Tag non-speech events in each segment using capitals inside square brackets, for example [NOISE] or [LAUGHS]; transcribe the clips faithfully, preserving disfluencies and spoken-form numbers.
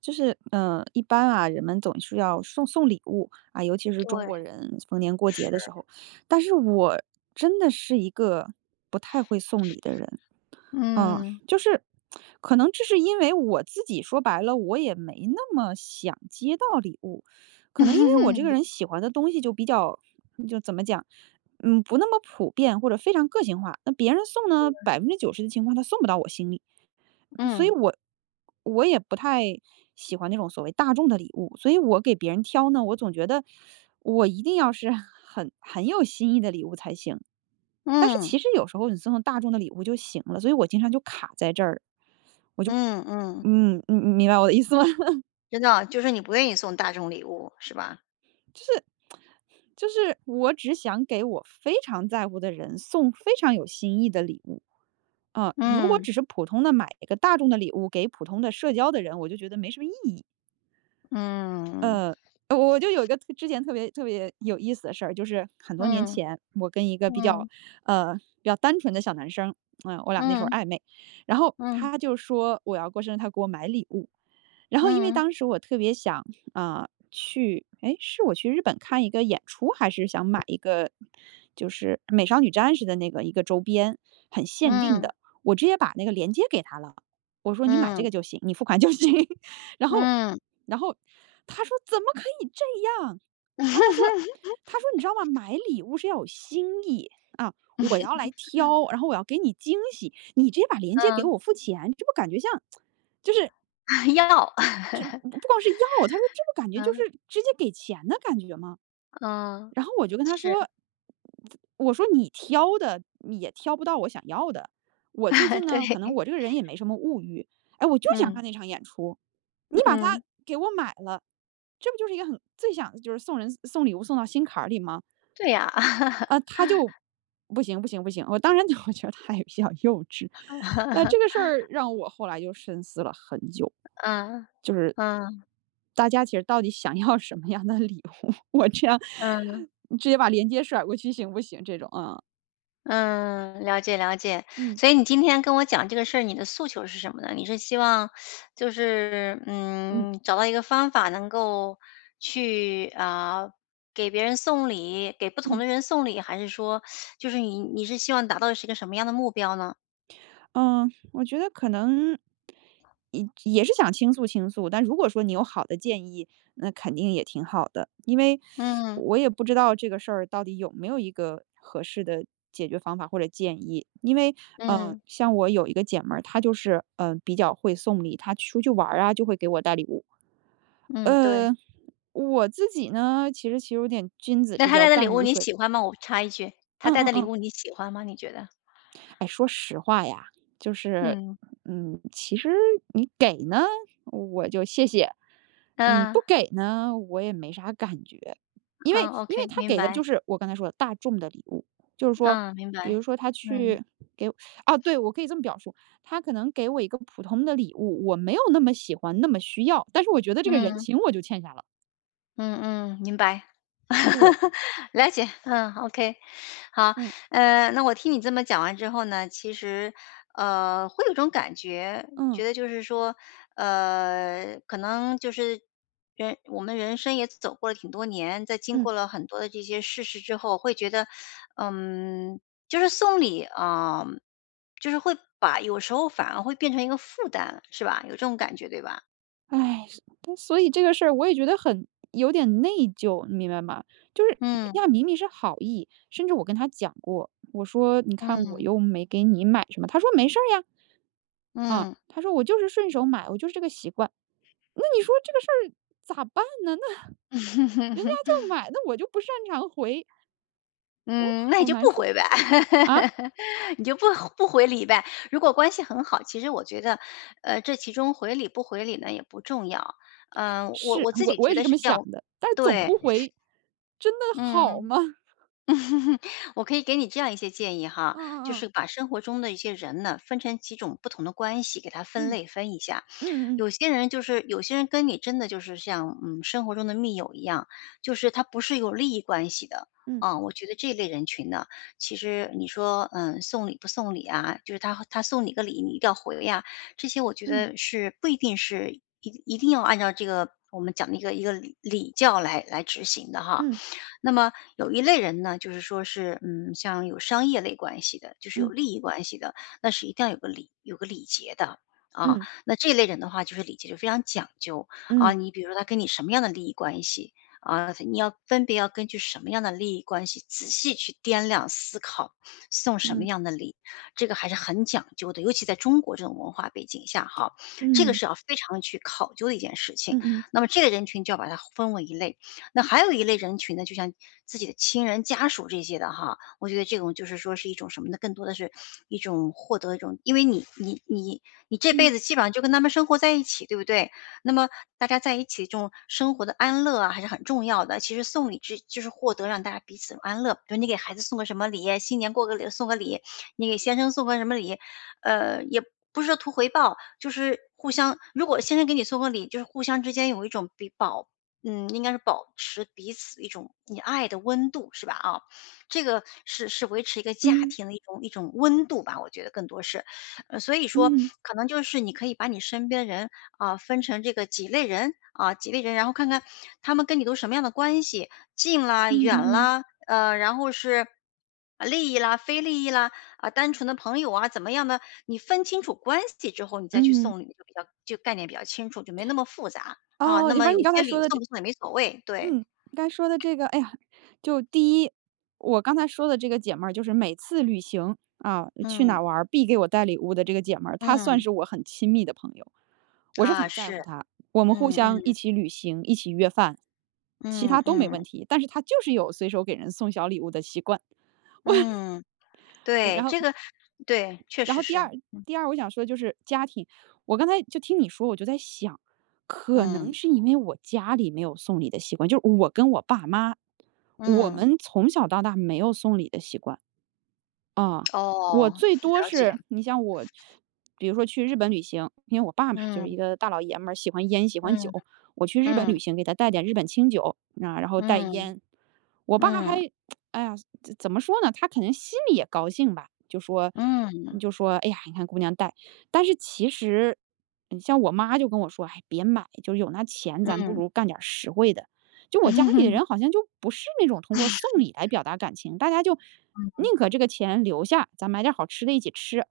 就是，嗯，一般啊，人们总是要送送礼物啊，尤其是中对，国人逢年过节是。的时候。但是我真的是一个不太会送礼的人，啊，嗯，就是可能这是因为我自己说白了，我也没那么想接到礼物，可能因为我这 [LAUGHS] 个理人喜欢的东西就比较，就怎么讲，嗯，不那么普遍或者非常个性化。那别人送嗯呢，百分之九十的情况他送不到我心里。所以我我也不太喜欢那种所谓大众的礼物，所以我给别人挑呢，我总觉得我一定要是 [LAUGHS] 很很有新意的礼物才行。但是其实有时候你送送大众的礼物就行了，所以我经常就卡在这儿。嗯嗯嗯。嗯，你你明白我的意思吗？[LAUGHS] 真的，就是你不愿意送大众礼物，是吧？就是就是我只想给我非常在乎的人送非常有新意的礼物。嗯，如果嗯，只是普通的买一个大众的礼物给普通的社交的人，我就觉得没什么意义。嗯，呃，我我就有一个特之前特别特别有意思的事儿，就是很多年嗯，前，我跟一个比较，嗯，呃，比较单纯的小男生，嗯，我俩那时候嗯，暧昧，然后嗯，他就说我要过生日，他给我买礼物，然后因为嗯，当时我特别想，啊、去，哎，是我去日本看一个演出，还是想买一个，就是美少女战士的那个一个周边，很限定嗯，的，我直接把那个链接给他了，我说你买嗯，这嗯。个就行，你付款就行，然后然后他说："怎么可以这样？"啊，他说 [LAUGHS] 他说："你知道吗？买礼物是要有心意，啊，我要来挑，然后我要给你惊喜，你直接把链接给嗯，我付钱，这不感觉像 [LAUGHS] 要。不不 [LAUGHS] 光是要，他说这不感觉就是嗯，直接给钱的感觉吗？"嗯。然后我就跟他是。说，我说你挑的也挑不到我想要的。我最近 [LAUGHS] 对，呢，可能我这个人也没什么物欲，哎，我就想嗯，看那场演出，你把它嗯。给我买了，这不就是一个很最想就是送人送礼物送到心坎儿里吗？对呀。啊、他就不行不行不行，我当然 [LAUGHS] 我觉得他也比较幼稚。那这个 [LAUGHS] 事儿让我后来就深思了很久，嗯，就是嗯，大家其实到底想要什么样的礼物？[LAUGHS] 我这样嗯。直接把链接甩过去行不行？这种啊，嗯，了解了解。嗯所以你今天跟我讲这个事儿，你的诉求是什么呢？你是希望就是，嗯嗯，找到一个方法能够去啊，给别人送礼，给不同嗯。的人送礼，还是说就是你你是希望达到是一个什么样的目标呢？嗯，我觉得可能也也是想倾诉倾诉，但如果说你有好的建议，那肯定也挺好的。因为嗯我也不知道这个事儿到底有没有一个合适的解决方法或者建议。因为，嗯，嗯像我有一个姐们儿，她就是，嗯比较会送礼，她出去玩儿啊，就会给我带礼物。嗯，对。呃，我自己呢，其实其实有点君子那之他交带的礼淡物如你水。喜欢吗？我插一句，他嗯带嗯的礼嗯。物你喜欢吗？你觉得？哎，说实话呀，就是，嗯嗯，其实你给呢，我就谢谢；你不嗯给呢，我也没啥感觉。因为嗯因为，OK，他明给的就白。是我刚才说的大众的礼物，就是说，嗯，明比白。如说他嗯去给我啊，对，我可以这么表述，他可能给我一个普通的礼物，我没有那么喜欢，那么需要，但是我觉得这个人嗯。情我就欠下了。嗯嗯，明白，对，[LAUGHS] 了解，嗯，OK，好，嗯呃，那我听你这么讲完之后呢，其实，呃，会有种感觉，觉嗯得就是说，呃，可能就是人我们人生也走过了挺多年，在经嗯。过了很多的这些世事实之后，会觉得，嗯，就是送礼啊，呃就是会把有时候反而会变成一个负担，是吧？有这种感觉，对吧？唉，但所以这个事儿我也觉得很有点内疚，你明白吗？就是人嗯家明明是好意，甚至我跟他讲过，我说："你看我嗯又没给你买什么。"他说："没事儿呀。"啊，嗯。他说："我就是顺手买，我就是这个习惯。"那你说这个事儿咋办呢？那人家 [LAUGHS] 就买，那我就不擅长回，我嗯，那你好就难不受回呗，啊！[LAUGHS] 你就不不回礼呗。如果关系很好，其实我觉得，呃，这其中回礼不回礼呢也不重要。嗯，我是我自我己我觉也是得这是么这想样，的，但是总对，不回，真的好嗯。吗？[LAUGHS] [LAUGHS] 我可以给你这样一些建议哈，就嗯是把生活中的一些人呢，分成几种不同的关系，给他分嗯类分一下。嗯嗯有些人就是有些人跟你真的就是像嗯生活中的密友一样，就是他不是有利益关系的。嗯啊、我觉得这类人群呢，其实你说，嗯，送礼不送礼啊，就是他他送你个礼，你一定要回呀、这些我觉嗯得是不一定是一一定要按照这个我们讲的一个一个礼礼教来来执行嗯的哈。嗯嗯那么有一类人呢，就是说是，嗯，像有商业类关系的，就是嗯有嗯利益关系的，那是一定要有个礼有个礼节的，啊。嗯。那这类人的话，就是礼节就非常讲究，啊，嗯，你比如说他跟你什么样的利益关系，啊，你要分别要根据什么样的利益关系，仔细去掂量思考，送什么嗯，样的礼，这个还是很讲究的。尤其在中国这种文化背景下哈，这个嗯，是要非常去考究的一件事情。嗯嗯，那么这类人群就要把它分为一类。那还有一类人群呢，就像自己的亲人、家属这些的哈，我觉得这种就是说是一种什么呢？更多的是一种获得一种，因为你你你你这辈嗯，子基本上就跟他们生活在一起，对不对？那么大家在一起这种生活的安乐啊，还是很重要的。其实送礼之就是获得让大家彼此安乐，比如你给孩子送个什么礼，新年过个礼送个礼，你给先生送个什么礼，呃，也不是说图回报，就是互相。如果先生给你送个礼，就是互相之间有一种比保嗯，应该是保持彼此一种你爱的温度，是吧？啊，这个是是维持一个家嗯，庭的一种一种温度吧，我觉得更多是，呃，所以说嗯，可能就是你可以把你身边人啊、分成这个几类人啊、几类人，然后看看他们跟你都什么样的关系，近啦、嗯远嗯嗯，啦，呃，然后是啊利益啦、非利益啦啊、单纯的朋友啊，怎么样的？你分清楚关系之后，你再去嗯。送礼就比较就概念比较清楚，就没那么复杂。啊，哦，那你么反正有你刚些才说礼的送这不送也没所谓，对，嗯，你刚才说的这个，哎呀，就第一，我刚才说的这个姐们儿，就是每次旅行，啊，去嗯哪玩儿必给我带礼物的这个姐们儿，她算嗯，是我很亲密的朋友。我是啊，很在是，乎她，我们互嗯相一嗯起旅行，一起约饭，其嗯他都没嗯问题，但是她就是有随手给人送小礼物的习惯，嗯，呃对，然后这个对，确然实后第是，二第二我想说的就是家庭，我刚才就听你说，我就在想，可能嗯是因为我家里没有送礼的习惯，就是我跟我爸妈，我嗯，们从小到大没有送礼的习惯。啊，我哦，最多了解，是你像我，比如说去日本旅行，因为我爸嘛就是嗯一个大老爷们儿，喜欢烟，喜欢嗯酒。我去日本嗯旅行，给他带点日本清酒，啊，然后带嗯烟。我爸嗯还，哎呀，怎怎么说呢？他肯定心里也高兴吧，就说，嗯就说，哎呀，你看姑娘带。但是其实，你像我妈就跟我说，哎，别买，就是有那钱，咱不嗯 如干点实惠的。就我家里的人好 [LAUGHS] 像就不是那种通过送礼来表达感情，大家就宁可这个钱留下，咱买点好吃的一起吃，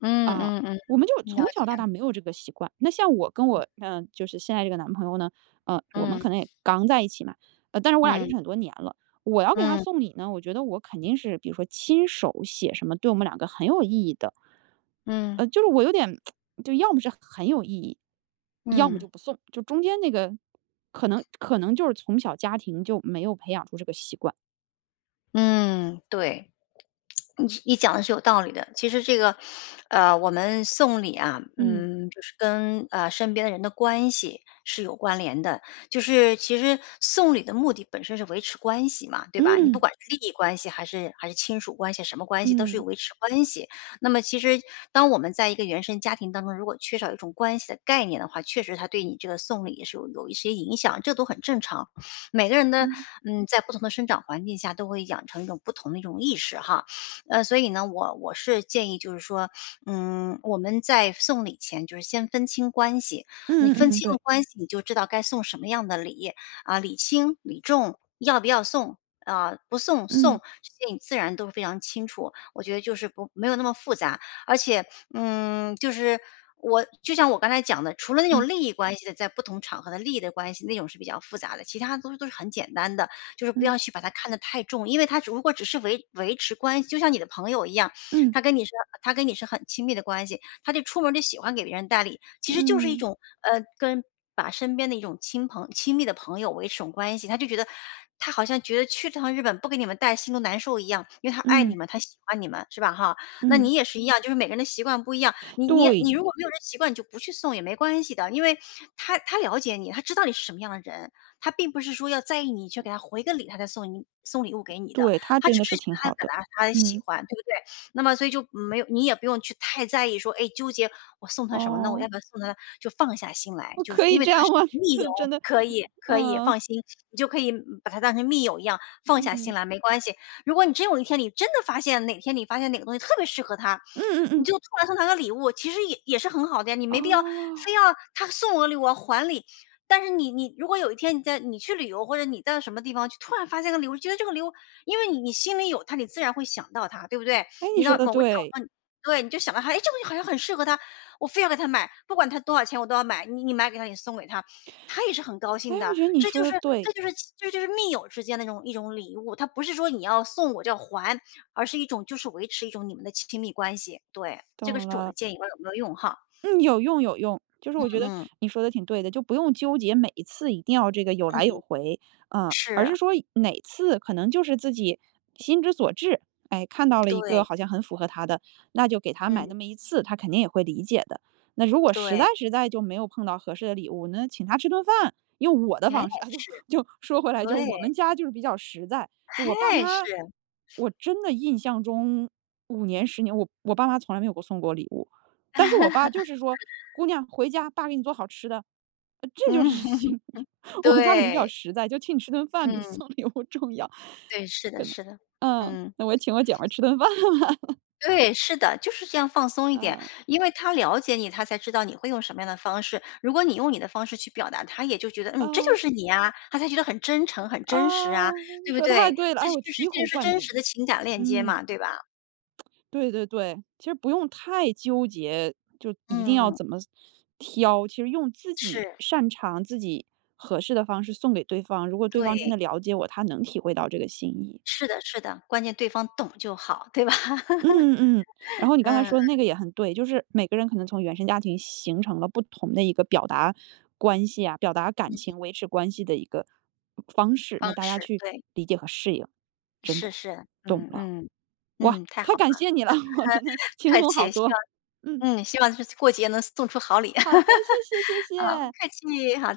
嗯啊，嗯嗯我们就嗯，了从小到解，大没有这个习惯。那像我跟我嗯、呃就是现在这个男朋友呢，呃，我们嗯可能也刚在一起嘛，呃，但是我俩认嗯识很多年了。我要给他嗯送礼呢，我觉得我肯定是，比如说亲手写什么，对我们两个很有意义的。嗯呃，就是我有点，[TSK] 就要么是很有意义，要么嗯就不送，就中间那个，可能可能就是从小家庭就没有培养出这个习惯。嗯，对。你你讲的是有道理的。其实这个，呃，我们送礼啊，嗯嗯，就是跟呃身边的人的关系是有关联的。就是其实送礼的目的本身是维持关系嘛，对吧？你不嗯管是利益关系还是还是亲属关系，什么关系都是有嗯维持关系。那么其实当我们在一个原生家庭当中，如果缺少一种关系的概念的话，确实它对你这个送礼也是有有一些影响，这都很正常。每个人的嗯嗯，在不同的生长环境下都会养成一种不同的一种意识哈。呃，所以呢，我我是建议就是说，嗯，我们在送礼前就是先分清关系，你嗯嗯分嗯，清了对，关系，你就知道该送什么样的礼啊，礼轻礼重，要不要送。啊、不送送嗯这些你自然都是非常清楚，我觉得就是不没有那么复杂，而且嗯，就是我就像我刚才讲的，除了那嗯种嗯利益关系的，在不同场合的利益的关系那种是比较复杂的，其他都是都是很简单的。就是不嗯。要去把它看得太重，因为他如果只是维维持关系，就像你的朋友一样，嗯他跟你是他跟你是很亲密的关系，他就出门就喜欢给别人带礼，其实就是一嗯，种呃跟把身边的一种亲朋亲密的朋友维持种关系，他就觉得他好像觉得去趟日本不给你们带心都难受一样，因为他爱你嗯，们，他喜欢你们，是吧？哈，那嗯，你也是一样，就是每个人的习惯不一样，你你对，你如果没有这习惯，你就不去送也没关系的，因为他他了解你，他知道你是什么样的人，他并不是说要在意你去给他回个礼，他才送你送礼物给你的，对，他他真只的是是觉得挺他好表的。达他的喜嗯，欢，对不对？那么所以就没有你也不用去太在意说，哎，纠结我送他什么呢？我哦，要不要送他？就放下心来，我就是可因以为这他样是吗？你 [LAUGHS] 密就友，是真的，可以可以嗯，放心，你就可以嗯把他当成密友一样放下心嗯，来，没关系。如果你真有一天你真的发现哪天你发现哪个东西特别适合他，嗯嗯你嗯，就突然送他个礼物，其实也也是很好的呀。你没必要非哦，要他送我礼物我还礼，但是你你如果有一天你在你去旅游，或者你到什么地方去，突然发现个礼物，觉得这个礼物，因为你你心里有它，你自然会想到它，对不对？哎，你你说到的某个场对，合你对，你就想到它，哎，这个好像很适合他，我非要给他买，不管他多少钱我都要买。你你买给他，你送给他，他也是很高哎，兴我的。觉得你这说就的是这对，就是这就是密友之间的那种一种礼物，它不是说你要送我就要还，而是一种就是维持一种你们的亲密关系。对，这个是懂我的了。建议，不知道有没有用哈？嗯，有用有用，就是我嗯觉得嗯你说的挺对的，就不用纠结每一次一定要这个有来有嗯，回，嗯，而是，是说哪次可能就是自己心之所至，哎，看到了一个对，好像很符合他的，那就给他买那嗯么一次，他肯定也会理解的。那如果实在对。实在就没有碰到合适的礼物，那请他吃顿饭，用我的哎，方式啊，[LAUGHS] 就是，就说回来，就是对，我们家就是比较实在，就我爸哎，是，妈，我真的印象中五年十年，我我爸妈从来没有给我送过礼物。但是我爸就是说："姑娘回家，爸给你做好吃的。"呃这嗯，就是 [LAUGHS] [LAUGHS] 心意。[LAUGHS] 我们家可能比较对，实在，就请你吃顿饭比嗯，送礼物重要。对，是的是的。嗯，嗯，那我也请我姐们儿吃顿饭吧。对，是的，就是这样放松 [LAUGHS] 一点，嗯，因为他了解你，他才知道你会用什么样的方式。如果你用你的方式去表达，他也就觉得，嗯，这啊，就是你啊，他才觉得很真诚、很啊，真实啊，对不说太对？对了，这哎，我就是醍这就醐是灌真实顶。的情感链接嗯，嘛，对吧？对对对，其实不用太纠结，就一定要嗯，怎么挑，其实用自己是，擅长、自己合适的方式送给对方，如果对方真对，的了解我，他能体会到这个心意。是的是的，关键对方懂就好，对吧？嗯 [LAUGHS] 嗯嗯然后你刚才嗯，说的那个也很对，就是每个人可能从原生家庭形成了不同的一个表达关系啊，表达感情、维持关系的一个方式，方那大家式，去对，理解和适应，真是的是，懂嗯了，嗯。哇，嗯，太太好感了，谢你了，[LAUGHS] 我真的不轻客松好气，希多。望嗯，嗯，希望就是过节能送出好礼。好 [LAUGHS] 的，谢谢谢啊，不谢。客气，好